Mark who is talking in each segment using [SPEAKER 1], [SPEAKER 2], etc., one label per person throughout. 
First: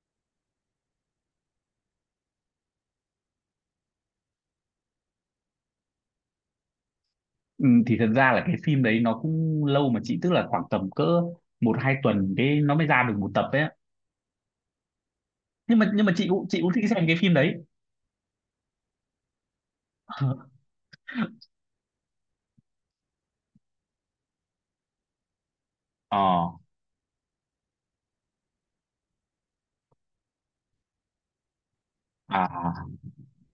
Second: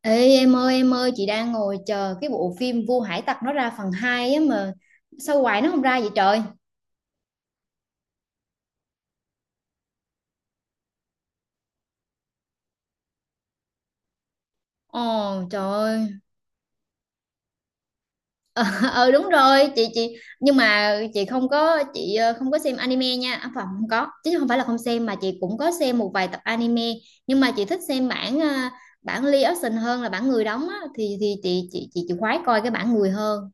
[SPEAKER 1] Ê, em ơi em ơi, chị đang ngồi chờ cái bộ phim Vua Hải Tặc nó ra phần 2 á mà sao hoài nó không ra vậy trời.
[SPEAKER 2] Ừ, thì thật ra là cái phim đấy nó cũng lâu mà chị, tức là khoảng tầm cỡ một hai tuần cái nó mới ra được một tập ấy.
[SPEAKER 1] Ồ, trời
[SPEAKER 2] nhưng mà nhưng
[SPEAKER 1] ơi.
[SPEAKER 2] mà chị cũng thích xem cái phim đấy.
[SPEAKER 1] ờ đúng rồi, chị nhưng mà chị không có chị không có xem anime nha, à, phải, không có, chứ không phải là không xem, mà chị cũng có xem một
[SPEAKER 2] ờ
[SPEAKER 1] vài tập anime. Nhưng mà chị thích xem bản bản live action hơn là bản người đóng á, thì chị khoái
[SPEAKER 2] Ờ,
[SPEAKER 1] coi cái
[SPEAKER 2] à.
[SPEAKER 1] bản người hơn.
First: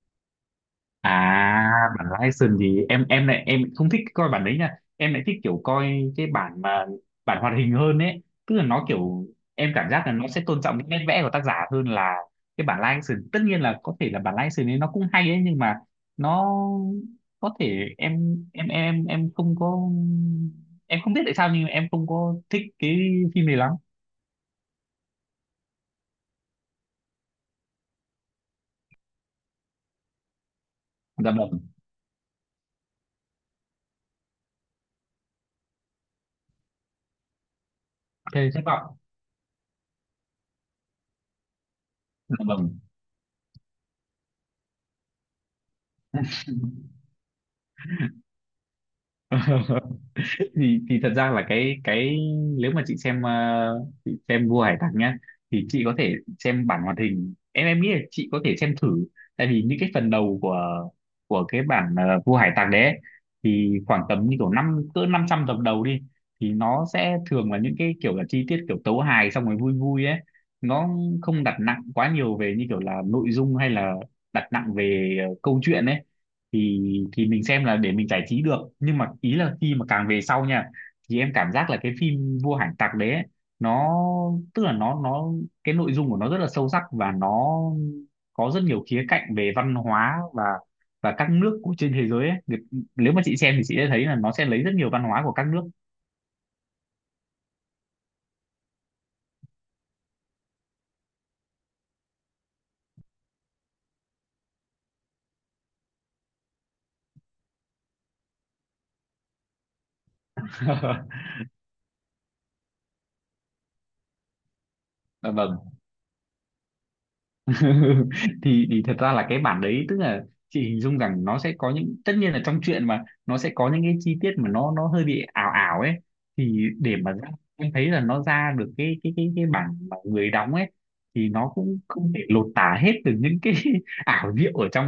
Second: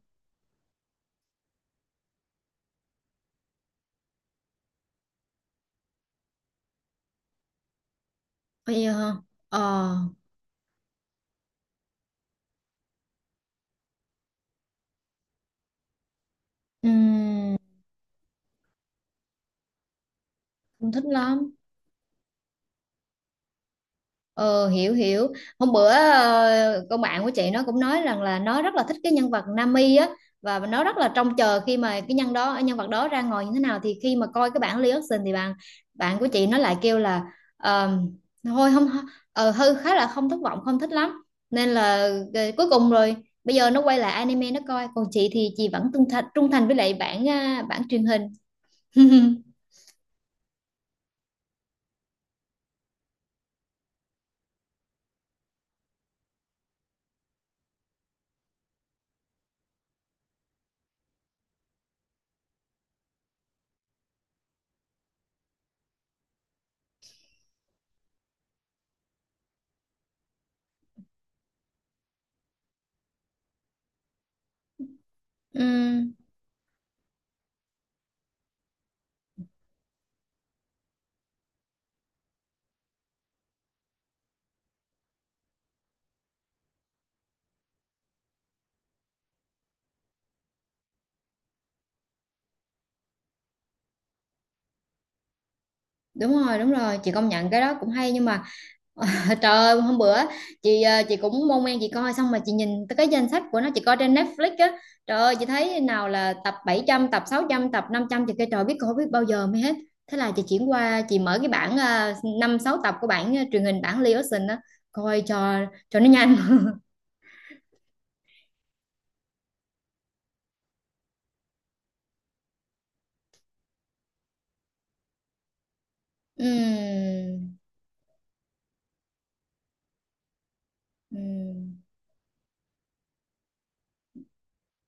[SPEAKER 2] À, bản live gì em lại em không thích coi bản đấy nha. Em lại thích kiểu coi cái bản mà, bản hoạt hình hơn ấy. Tức là
[SPEAKER 1] Bây
[SPEAKER 2] nó
[SPEAKER 1] giờ
[SPEAKER 2] kiểu
[SPEAKER 1] ờ
[SPEAKER 2] em cảm giác là nó sẽ tôn trọng những nét vẽ của tác giả hơn là cái bản live action. Tất nhiên là có thể là bản live action ấy nó cũng hay ấy, nhưng mà nó có
[SPEAKER 1] ừm,
[SPEAKER 2] thể em không có,
[SPEAKER 1] không
[SPEAKER 2] em
[SPEAKER 1] thích
[SPEAKER 2] không biết tại sao
[SPEAKER 1] lắm.
[SPEAKER 2] nhưng mà em không có thích cái phim này lắm.
[SPEAKER 1] Ờ, hiểu hiểu. Hôm bữa con bạn của chị nó cũng nói rằng là nó rất là thích cái nhân vật Nami á, và nó rất là
[SPEAKER 2] Dạ
[SPEAKER 1] trông chờ
[SPEAKER 2] vâng.
[SPEAKER 1] khi mà cái nhân đó nhân vật đó ra ngồi như thế nào. Thì khi mà coi cái bản reaction thì bạn bạn của chị nó lại kêu là ờ,
[SPEAKER 2] Thế thất
[SPEAKER 1] thôi không,
[SPEAKER 2] vọng.
[SPEAKER 1] hư khá là không thất vọng, không thích lắm, nên là
[SPEAKER 2] Dạ
[SPEAKER 1] cuối
[SPEAKER 2] vâng.
[SPEAKER 1] cùng rồi bây giờ nó quay lại anime nó coi, còn chị thì chị vẫn trung thành với lại bản, à, bản truyền hình.
[SPEAKER 2] Thì thật ra là cái, nếu mà chị xem chị xem Vua Hải Tặc nhá, thì chị có thể xem bản hoạt hình, em nghĩ là chị có thể xem thử, tại vì những cái phần đầu của, cái bản Vua Hải Tặc đấy ấy, thì khoảng tầm như kiểu năm cỡ 500 tập đầu đi, thì nó sẽ thường là những cái kiểu là chi tiết kiểu tấu hài xong rồi vui vui ấy. Nó không đặt nặng quá nhiều về như kiểu là nội dung hay là đặt nặng về câu chuyện ấy,
[SPEAKER 1] Ừm.
[SPEAKER 2] thì thì mình xem là để mình giải trí được, nhưng mà ý là khi mà càng về sau nha, thì em cảm giác là cái phim Vua Hải Tặc đấy ấy, nó tức là nó, cái nội dung của nó rất là sâu sắc, và nó có rất nhiều khía cạnh về văn hóa, và các nước của trên thế giới ấy. Nếu mà chị xem thì chị sẽ thấy là nó sẽ lấy rất nhiều văn hóa của các nước.
[SPEAKER 1] Đúng rồi đúng rồi, chị công nhận cái đó cũng hay, nhưng mà trời ơi, hôm bữa chị chị cũng mong men chị coi xong mà chị nhìn tới cái danh sách của nó, chị coi trên Netflix á, trời ơi chị thấy nào là tập 700, tập 600, tập 500, chị kêu trời, biết coi biết bao giờ mới hết. Thế là chị chuyển qua chị mở cái bản 5 6 tập của bản truyền hình, bản Leo Ocean á, coi cho
[SPEAKER 2] Vâng.
[SPEAKER 1] nó nhanh.
[SPEAKER 2] Thì thật ra là cái bản đấy, tức là chị hình dung rằng nó sẽ có những, tất nhiên là trong chuyện mà nó sẽ có những cái chi tiết mà nó hơi bị ảo ảo ấy, thì để mà ra-
[SPEAKER 1] Ừm,
[SPEAKER 2] em thấy là nó ra được cái bản mà người đóng ấy, thì nó
[SPEAKER 1] ừm.
[SPEAKER 2] cũng không thể lột tả hết được những cái ảo diệu ở trong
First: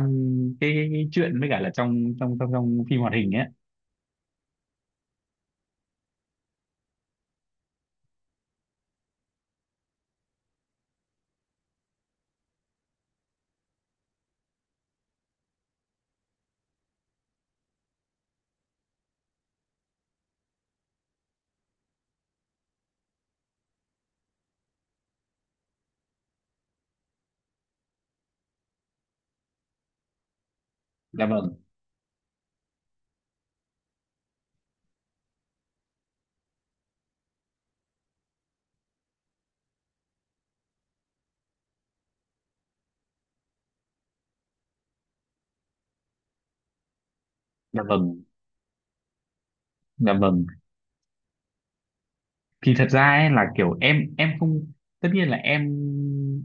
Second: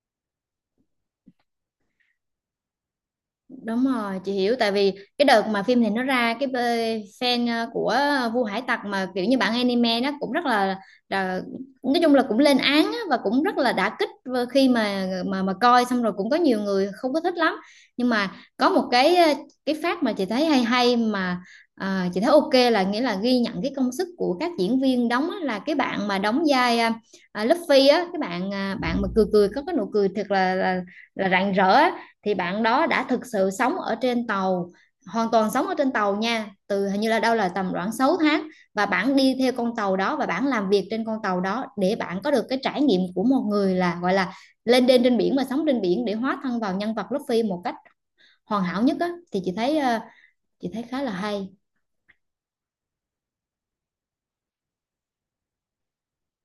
[SPEAKER 2] cái truyện với cả là trong trong trong trong phim hoạt hình ấy.
[SPEAKER 1] Đúng rồi, chị hiểu, tại vì cái đợt mà phim này nó ra, cái fan của Vua Hải Tặc mà kiểu như bạn anime nó cũng rất là nói chung là cũng lên án á, và cũng rất là đả kích vừa. Khi mà coi xong rồi cũng có nhiều người không có thích lắm. Nhưng mà có một cái cái phát mà chị thấy hay hay mà chị thấy ok, là nghĩa là ghi nhận cái công sức của các diễn viên đóng á, là cái bạn mà đóng vai Luffy á, cái bạn bạn mà cười cười, có cái nụ cười thật là
[SPEAKER 2] Dạ
[SPEAKER 1] là rạng
[SPEAKER 2] vâng,
[SPEAKER 1] rỡ á, thì bạn đó đã thực sự sống ở trên tàu, hoàn toàn sống ở trên tàu nha, từ hình như là đâu là tầm khoảng 6 tháng, và bạn đi theo con tàu đó và bạn làm việc trên con tàu đó để bạn có được cái trải nghiệm của một người là gọi là lên đên trên biển và sống trên biển để hóa thân vào nhân vật Luffy một cách
[SPEAKER 2] dạ vâng,
[SPEAKER 1] hoàn hảo nhất á, thì chị thấy
[SPEAKER 2] dạ vâng.
[SPEAKER 1] chị thấy khá là hay.
[SPEAKER 2] Thì thật ra ấy là kiểu em không tất nhiên là em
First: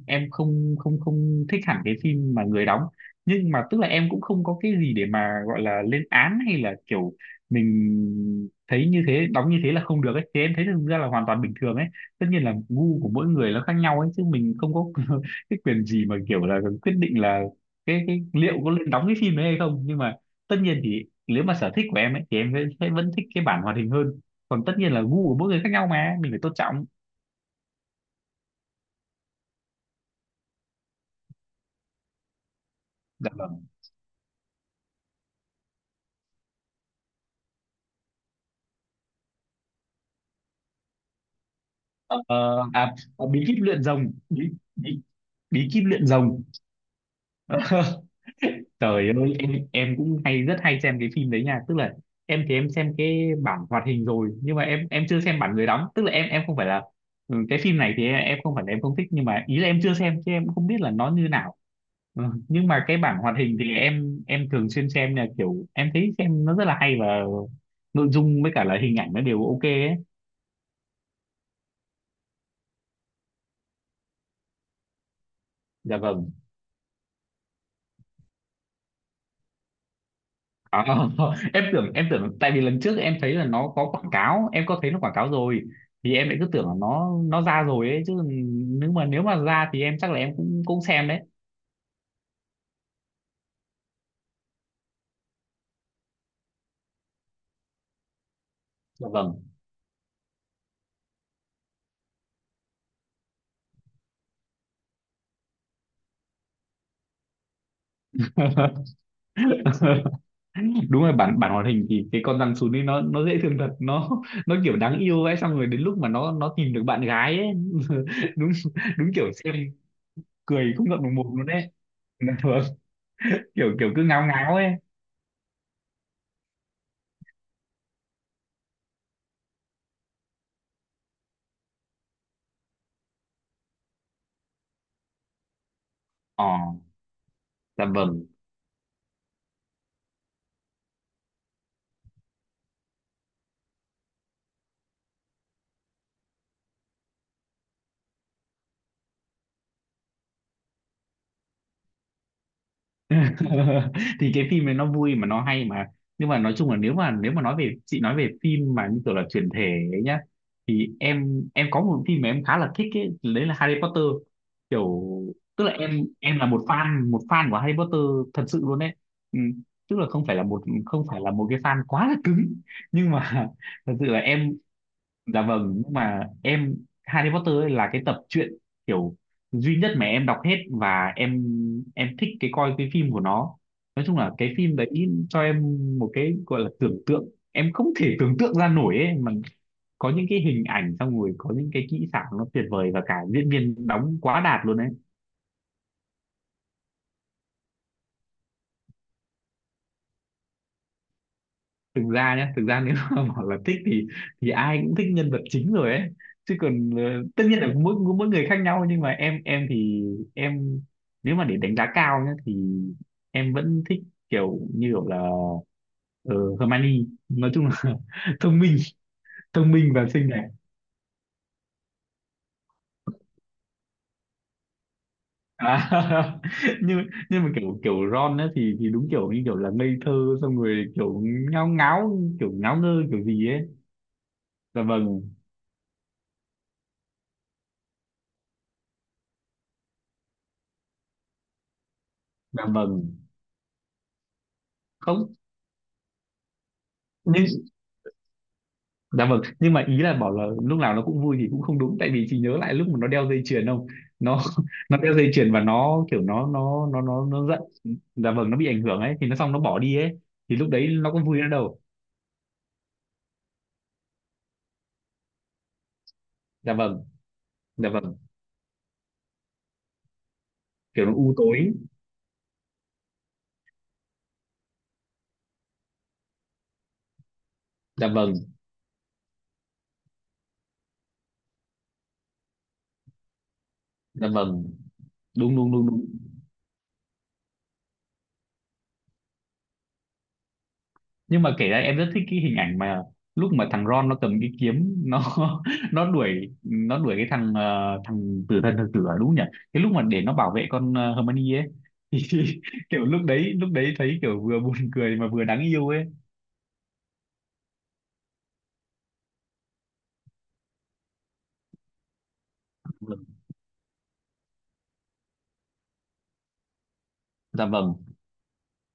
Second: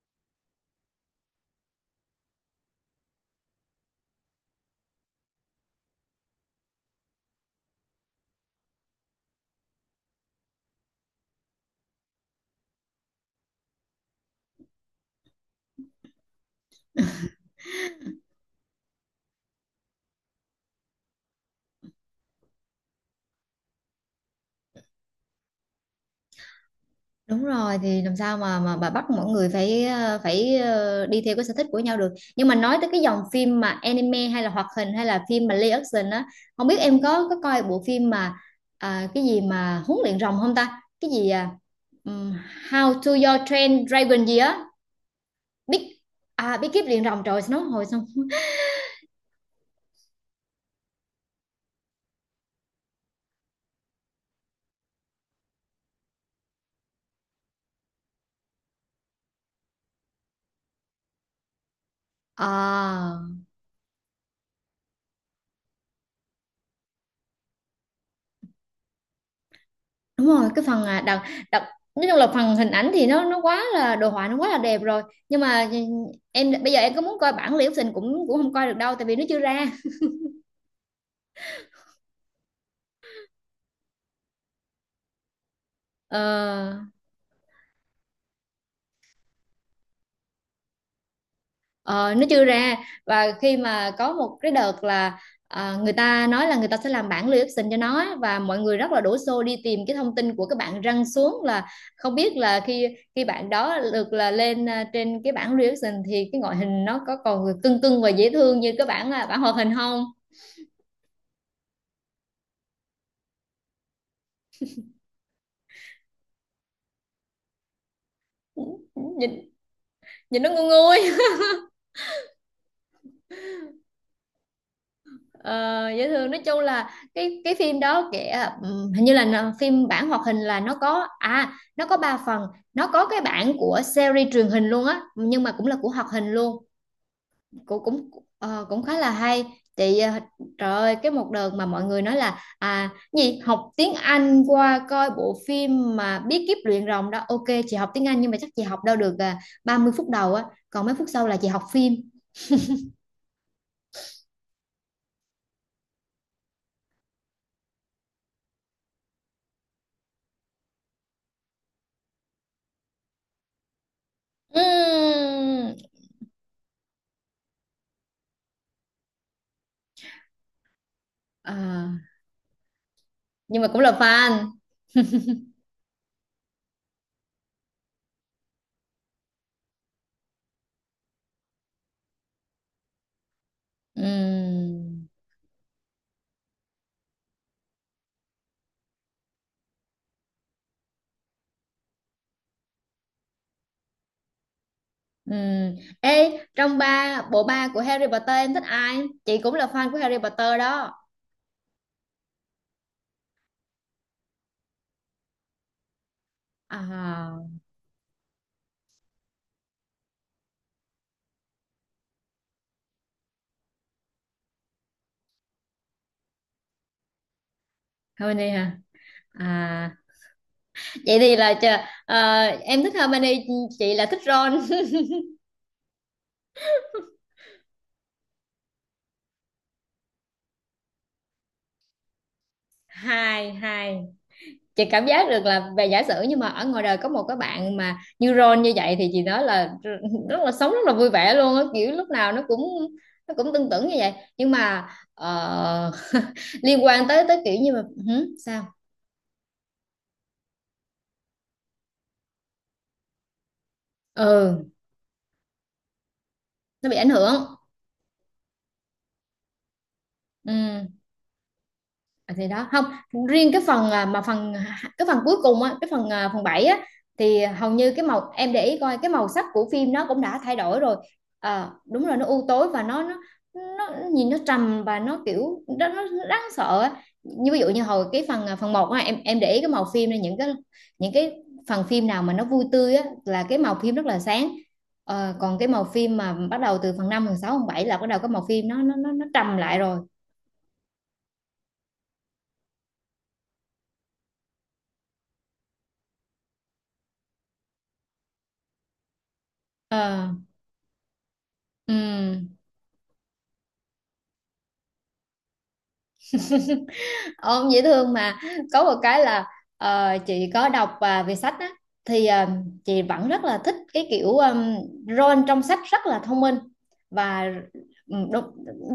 [SPEAKER 2] em không không không thích hẳn cái phim mà người đóng, nhưng mà tức là em cũng không có cái gì để mà gọi là lên án hay là kiểu mình thấy như thế, đóng như thế là không được ấy, thì em thấy thực ra là hoàn toàn bình thường ấy. Tất nhiên là gu của mỗi người nó khác nhau ấy, chứ mình không có cái quyền gì mà kiểu là quyết định là cái liệu có lên đóng cái phim đấy hay không. Nhưng mà tất nhiên thì nếu mà sở thích của em ấy thì em sẽ vẫn thích cái bản hoạt hình hơn, còn tất nhiên là gu của mỗi người khác nhau mà mình phải tôn trọng.
[SPEAKER 1] Đúng rồi, thì làm sao mà bà bắt mọi người phải phải đi theo cái sở thích của nhau được. Nhưng mà nói tới cái dòng
[SPEAKER 2] Dạ
[SPEAKER 1] phim
[SPEAKER 2] vâng.
[SPEAKER 1] mà anime hay là hoạt hình hay là phim mà live action á, không biết em có coi bộ phim mà, à, cái gì mà huấn luyện rồng không ta? Cái gì à?
[SPEAKER 2] ờ,
[SPEAKER 1] Ừm, How to
[SPEAKER 2] bí
[SPEAKER 1] Your
[SPEAKER 2] kíp luyện
[SPEAKER 1] Train
[SPEAKER 2] rồng,
[SPEAKER 1] Dragon gì á?
[SPEAKER 2] bí, bí
[SPEAKER 1] Big,
[SPEAKER 2] kíp luyện rồng.
[SPEAKER 1] à, Big Kiếp luyện rồng trời nó hồi xong.
[SPEAKER 2] Trời ơi, em cũng hay, rất hay xem cái phim đấy nha, tức là em thì em xem cái bản hoạt hình rồi, nhưng mà em chưa xem bản người đóng, tức là em không phải là, cái phim này thì em không phải là em không thích, nhưng mà ý là em chưa xem chứ em cũng không biết là nó như nào. Ừ, nhưng mà cái bản
[SPEAKER 1] À,
[SPEAKER 2] hoạt hình thì em thường xuyên xem, là kiểu em thấy xem nó rất là hay, và nội dung với cả là hình ảnh nó đều ok ấy.
[SPEAKER 1] đúng rồi, cái phần, à, đặc đặc nói chung là phần hình ảnh thì nó quá là đồ họa, nó quá là đẹp rồi, nhưng mà
[SPEAKER 2] Dạ vâng.
[SPEAKER 1] em bây giờ em có muốn coi bản Liễu Tình cũng cũng không coi được đâu, tại vì nó chưa ra.
[SPEAKER 2] À, em tưởng tại vì lần trước em thấy là nó có quảng cáo, em có thấy nó quảng cáo rồi, thì em lại cứ tưởng là
[SPEAKER 1] ờ,
[SPEAKER 2] nó ra rồi ấy chứ. Nếu mà ra thì em chắc là em cũng cũng xem đấy.
[SPEAKER 1] ờ, nó chưa ra. Và khi mà có một cái đợt là, à, người ta nói là người ta sẽ làm bản Liễu Tình cho nó á, và mọi người rất là
[SPEAKER 2] Dạ
[SPEAKER 1] đổ
[SPEAKER 2] vâng.
[SPEAKER 1] xô đi tìm cái thông tin của cái bạn răng xuống, là không biết là khi khi bạn đó được là lên, à, trên cái bản Liễu Tình thì cái ngoại hình nó có còn cưng cưng và dễ thương như cái bản, à, bản hoạt hình không.
[SPEAKER 2] Đúng rồi, bản bản hoạt hình thì cái con rắn sún ấy nó dễ thương thật, nó kiểu đáng yêu ấy, xong rồi đến lúc mà nó tìm được bạn gái ấy đúng, đúng
[SPEAKER 1] Nhìn
[SPEAKER 2] kiểu xem
[SPEAKER 1] nhìn nó ngu
[SPEAKER 2] cười không
[SPEAKER 1] nguôi,
[SPEAKER 2] ngậm được mồm luôn đấy. Dạ vâng. Kiểu kiểu cứ ngáo ngáo ấy.
[SPEAKER 1] ờ, dễ thương. Nói chung là cái phim đó kể, hình như là nó phim bản hoạt hình là nó có, à, nó có ba phần, nó có cái bản của series truyền hình luôn á, nhưng mà cũng là của hoạt hình
[SPEAKER 2] Ờ,
[SPEAKER 1] luôn, cũng
[SPEAKER 2] dạ
[SPEAKER 1] cũng
[SPEAKER 2] vâng.
[SPEAKER 1] cũng khá là hay. Chị trời ơi, cái một đợt mà mọi người nói là, à, gì học tiếng Anh qua coi bộ phim mà bí kíp luyện rồng đó, ok chị học tiếng Anh nhưng mà chắc chị học đâu được, à, 30 phút đầu á, còn mấy phút sau là chị học phim.
[SPEAKER 2] Thì cái phim này nó vui mà, nó hay mà, nhưng mà nói chung là, nếu mà nói về chị, nói về phim mà như kiểu là chuyển thể ấy nhá, thì em có một phim mà em khá là thích ấy, đấy là Harry Potter. Kiểu tức là
[SPEAKER 1] Ừm.
[SPEAKER 2] em là một fan, của Harry Potter thật sự luôn đấy. Ừ, tức là không phải là một, cái fan
[SPEAKER 1] À,
[SPEAKER 2] quá là cứng, nhưng mà
[SPEAKER 1] nhưng mà cũng là
[SPEAKER 2] thật sự là
[SPEAKER 1] fan.
[SPEAKER 2] em. Dạ vâng, nhưng mà em, Harry Potter ấy là cái tập truyện kiểu duy nhất mà em đọc hết, và em thích cái coi cái phim của nó. Nói chung là cái phim đấy
[SPEAKER 1] Ừm,
[SPEAKER 2] cho em một cái gọi là tưởng tượng, em không thể tưởng tượng ra nổi ấy mà, có những cái hình ảnh xong rồi có những cái kỹ xảo nó tuyệt vời, và cả diễn viên đóng quá đạt luôn ấy.
[SPEAKER 1] ừm. Ê, trong ba bộ ba của Harry Potter em thích ai? Chị cũng là fan của Harry Potter đó.
[SPEAKER 2] Thực ra nhé, thực ra nếu mà bảo là thích thì ai cũng thích nhân vật chính rồi ấy chứ, còn
[SPEAKER 1] À,
[SPEAKER 2] tất nhiên là mỗi mỗi người khác nhau, nhưng mà em thì em, nếu mà để đánh giá cao nhé thì em vẫn thích kiểu như kiểu là Hermione, nói chung là
[SPEAKER 1] Hermione
[SPEAKER 2] thông minh,
[SPEAKER 1] hả?
[SPEAKER 2] thông minh
[SPEAKER 1] À,
[SPEAKER 2] và xinh đẹp.
[SPEAKER 1] vậy thì là em thích Hermione, chị là thích Ron.
[SPEAKER 2] À, nhưng mà kiểu kiểu Ron ấy thì đúng kiểu như kiểu là ngây thơ, xong rồi kiểu ngáo ngáo, kiểu ngáo ngơ kiểu gì
[SPEAKER 1] Hai,
[SPEAKER 2] ấy.
[SPEAKER 1] hai.
[SPEAKER 2] Dạ
[SPEAKER 1] Chị cảm
[SPEAKER 2] vâng,
[SPEAKER 1] giác được là về giả sử, nhưng mà ở ngoài đời có một cái bạn mà như Ron như vậy thì chị nói là rất là sống rất là vui vẻ luôn á, kiểu lúc nào nó cũng
[SPEAKER 2] dạ vâng.
[SPEAKER 1] tưng tửng như vậy. Nhưng mà
[SPEAKER 2] Không,
[SPEAKER 1] ờ, liên quan tới tới
[SPEAKER 2] nhưng.
[SPEAKER 1] kiểu như mà, hử? Sao?
[SPEAKER 2] Dạ vâng, nhưng mà ý là bảo là lúc nào nó cũng vui thì cũng không đúng, tại vì chị nhớ lại lúc mà nó đeo dây chuyền không? Nó
[SPEAKER 1] Ừ.
[SPEAKER 2] nó đeo dây chuyền và nó kiểu, nó nó
[SPEAKER 1] Nó bị
[SPEAKER 2] nó
[SPEAKER 1] ảnh
[SPEAKER 2] nó
[SPEAKER 1] hưởng.
[SPEAKER 2] nó giận. Dạ vâng, nó bị ảnh hưởng ấy thì nó, xong nó bỏ đi ấy,
[SPEAKER 1] Ừ.
[SPEAKER 2] thì lúc đấy nó có vui nữa đâu.
[SPEAKER 1] À, thì đó không riêng cái phần, à, mà phần cái phần cuối cùng á, cái phần, à, phần bảy
[SPEAKER 2] Dạ
[SPEAKER 1] á,
[SPEAKER 2] vâng,
[SPEAKER 1] thì hầu
[SPEAKER 2] dạ
[SPEAKER 1] như cái
[SPEAKER 2] vâng,
[SPEAKER 1] màu em để ý coi cái màu sắc của phim nó cũng đã thay đổi rồi.
[SPEAKER 2] kiểu nó u
[SPEAKER 1] Ờ,
[SPEAKER 2] tối.
[SPEAKER 1] đúng là nó u tối và nó, nhìn nó trầm và nó kiểu nó đáng sợ á. Như ví dụ như hồi
[SPEAKER 2] Dạ
[SPEAKER 1] cái
[SPEAKER 2] vâng,
[SPEAKER 1] phần, à, phần một á, em để ý cái màu phim này, những cái những cái phần phim nào mà nó vui tươi á là cái màu phim rất là
[SPEAKER 2] dạ
[SPEAKER 1] sáng.
[SPEAKER 2] vâng,
[SPEAKER 1] Ờ,
[SPEAKER 2] đúng
[SPEAKER 1] còn cái
[SPEAKER 2] đúng
[SPEAKER 1] màu
[SPEAKER 2] đúng đúng.
[SPEAKER 1] phim mà bắt đầu từ phần năm, phần sáu, phần 7 là bắt đầu cái màu phim nó trầm lại rồi.
[SPEAKER 2] Nhưng mà kể ra em rất thích cái hình ảnh mà lúc mà thằng Ron nó cầm cái kiếm, nó nó đuổi cái thằng, thằng tử thần thực tử, à, đúng nhỉ, cái lúc mà để
[SPEAKER 1] Ờ,
[SPEAKER 2] nó bảo vệ con, Hermione ấy thì
[SPEAKER 1] ừ.
[SPEAKER 2] kiểu lúc đấy thấy kiểu vừa buồn cười mà vừa đáng yêu ấy.
[SPEAKER 1] Ông dễ thương mà. Có một cái là chị có đọc và về sách á, thì chị vẫn rất là thích cái kiểu, Ron trong sách rất là thông minh và,
[SPEAKER 2] Dạ vâng,
[SPEAKER 1] ừ, đúng,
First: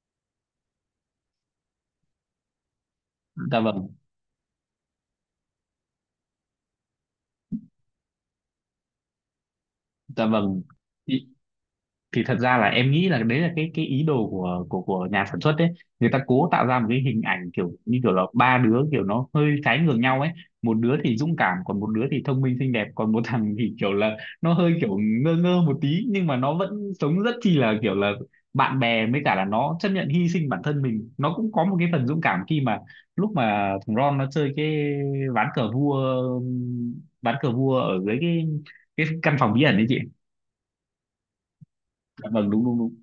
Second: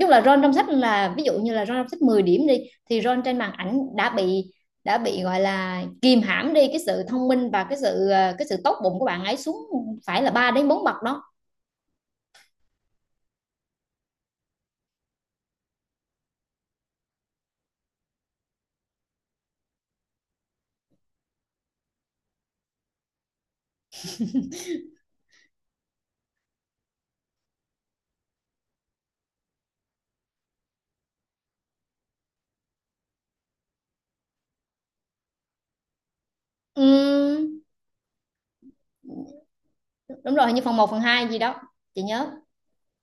[SPEAKER 1] nói là Ron trong sách, là ví dụ như là Ron trong sách 10 điểm đi, thì Ron trên màn
[SPEAKER 2] dạ
[SPEAKER 1] ảnh
[SPEAKER 2] vâng,
[SPEAKER 1] đã bị gọi là kìm hãm đi cái sự thông minh và cái sự cái sự tốt bụng của bạn ấy xuống, phải
[SPEAKER 2] dạ
[SPEAKER 1] là 3
[SPEAKER 2] vâng.
[SPEAKER 1] đến 4 bậc đó.
[SPEAKER 2] Thì thật ra là em nghĩ là đấy là cái ý đồ của nhà sản xuất đấy. Người ta cố tạo ra một cái hình ảnh kiểu như kiểu là ba đứa kiểu nó hơi trái ngược nhau ấy, một đứa thì dũng cảm, còn một đứa thì thông minh xinh đẹp, còn một thằng thì kiểu là nó hơi kiểu ngơ ngơ một tí, nhưng mà nó vẫn sống rất chi là kiểu là bạn bè, với cả là nó chấp nhận hy sinh bản thân mình, nó cũng có một cái phần dũng cảm khi mà lúc mà thằng Ron nó chơi cái ván cờ vua ván cờ
[SPEAKER 1] Ừm,
[SPEAKER 2] vua ở dưới cái căn phòng bí ẩn đấy chị.
[SPEAKER 1] đúng rồi, hình như phần một phần 2 gì đó chị
[SPEAKER 2] Dạ
[SPEAKER 1] nhớ.
[SPEAKER 2] vâng, đúng đúng đúng.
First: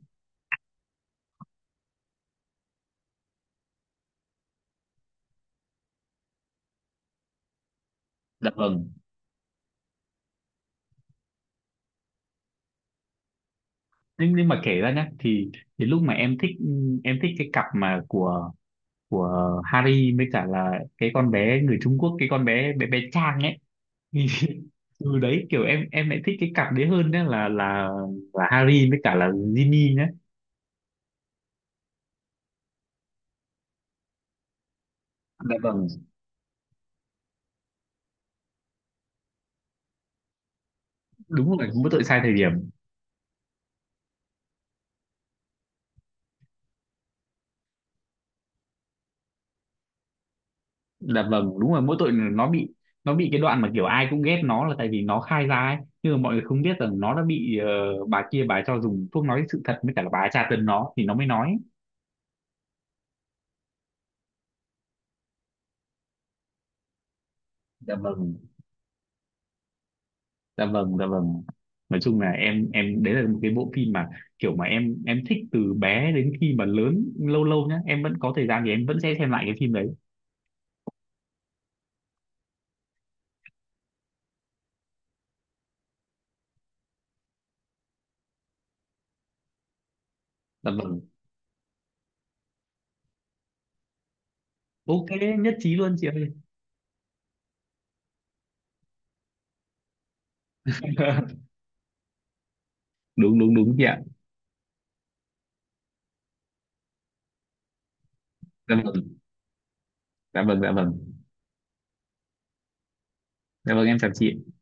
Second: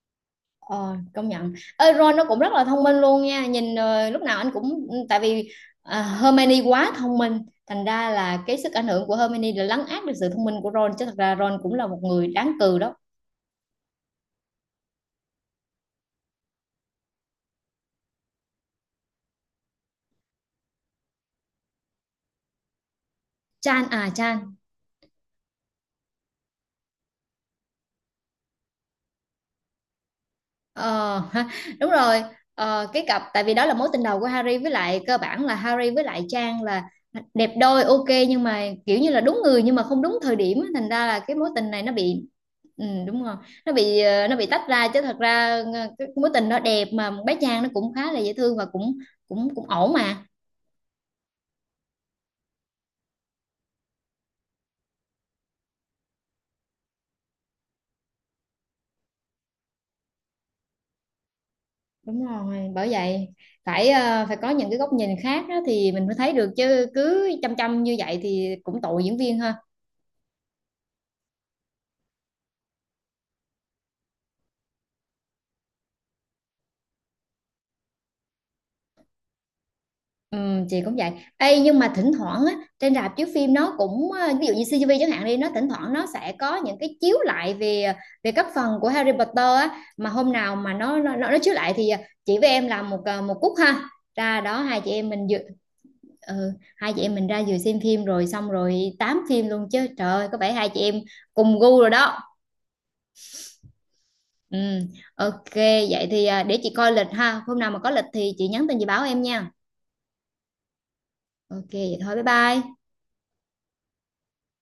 [SPEAKER 1] Ờ, công nhận. Ê, Ron nó cũng rất là thông minh luôn nha. Nhìn lúc nào anh cũng, ừ, tại vì, à, Hermione quá thông minh, thành ra là
[SPEAKER 2] Dạ
[SPEAKER 1] cái sức ảnh
[SPEAKER 2] vâng,
[SPEAKER 1] hưởng của Hermione là lấn át được sự thông minh của Ron, chứ thật ra Ron cũng là một người đáng cừ đó.
[SPEAKER 2] nhưng mà kể ra nhá, thì lúc mà em thích, cái cặp mà của, Harry với cả là cái con bé người Trung Quốc, cái con bé, bé Trang ấy,
[SPEAKER 1] Chan, à,
[SPEAKER 2] thì
[SPEAKER 1] Chan.
[SPEAKER 2] từ đấy kiểu em lại thích cái cặp đấy hơn nhá, là Harry với cả là Ginny nhá.
[SPEAKER 1] Ờ, ha, đúng rồi. Ờ, cái cặp, tại vì đó là mối tình đầu của Harry, với lại cơ bản là
[SPEAKER 2] Dạ vâng,
[SPEAKER 1] Harry với lại Trang là đẹp đôi, ok, nhưng mà kiểu như là đúng người nhưng mà không đúng thời điểm á, thành ra là cái mối
[SPEAKER 2] đúng rồi,
[SPEAKER 1] tình này
[SPEAKER 2] mỗi
[SPEAKER 1] nó
[SPEAKER 2] tội sai
[SPEAKER 1] bị,
[SPEAKER 2] thời điểm.
[SPEAKER 1] ừ, đúng rồi, nó bị nó bị tách ra, chứ thật ra cái mối tình đó đẹp, mà bé Trang nó cũng khá là dễ thương và cũng cũng cũng ổn mà.
[SPEAKER 2] Dạ vâng, đúng rồi, mỗi tội nó bị, cái đoạn mà kiểu ai cũng ghét nó là tại vì nó khai ra ấy, nhưng mà mọi người không biết rằng nó đã bị, bà kia, bà ấy cho dùng thuốc nói sự thật, với cả là bà ấy tra tấn nó thì nó mới nói.
[SPEAKER 1] Đúng rồi, bởi vậy phải phải có những cái góc nhìn khác á thì mình mới thấy được, chứ cứ chăm chăm như
[SPEAKER 2] Dạ
[SPEAKER 1] vậy
[SPEAKER 2] vâng,
[SPEAKER 1] thì cũng tội diễn viên, ha.
[SPEAKER 2] dạ vâng, dạ vâng, nói chung là em đấy là một cái bộ phim mà kiểu mà em thích từ bé đến khi mà lớn, lâu lâu nhá em vẫn có thời gian thì em vẫn sẽ xem lại cái phim đấy.
[SPEAKER 1] Ừ, chị cũng vậy. Ê, nhưng mà thỉnh thoảng á, trên rạp chiếu phim nó cũng ví dụ như CGV chẳng hạn đi, nó thỉnh thoảng nó sẽ có những cái chiếu lại về về các phần của Harry Potter á, mà hôm nào
[SPEAKER 2] Dạ
[SPEAKER 1] mà
[SPEAKER 2] vâng.
[SPEAKER 1] nó chiếu lại thì chị với em làm một một cúc ha. Ra đó hai chị
[SPEAKER 2] Ok,
[SPEAKER 1] em mình dự,
[SPEAKER 2] nhất trí luôn chị ơi.
[SPEAKER 1] ừ, hai chị em mình ra vừa xem phim rồi xong rồi tám phim luôn chứ. Trời ơi, có vẻ hai chị em cùng gu rồi đó.
[SPEAKER 2] Đúng đúng đúng chị ạ.
[SPEAKER 1] Ừ, ok, vậy thì để chị coi lịch ha. Hôm nào mà có lịch thì chị nhắn
[SPEAKER 2] Dạ
[SPEAKER 1] tin chị báo
[SPEAKER 2] vâng,
[SPEAKER 1] em nha.
[SPEAKER 2] dạ vâng, dạ vâng,
[SPEAKER 1] Ok, vậy thôi, bye bye.
[SPEAKER 2] dạ vâng, em chào chị.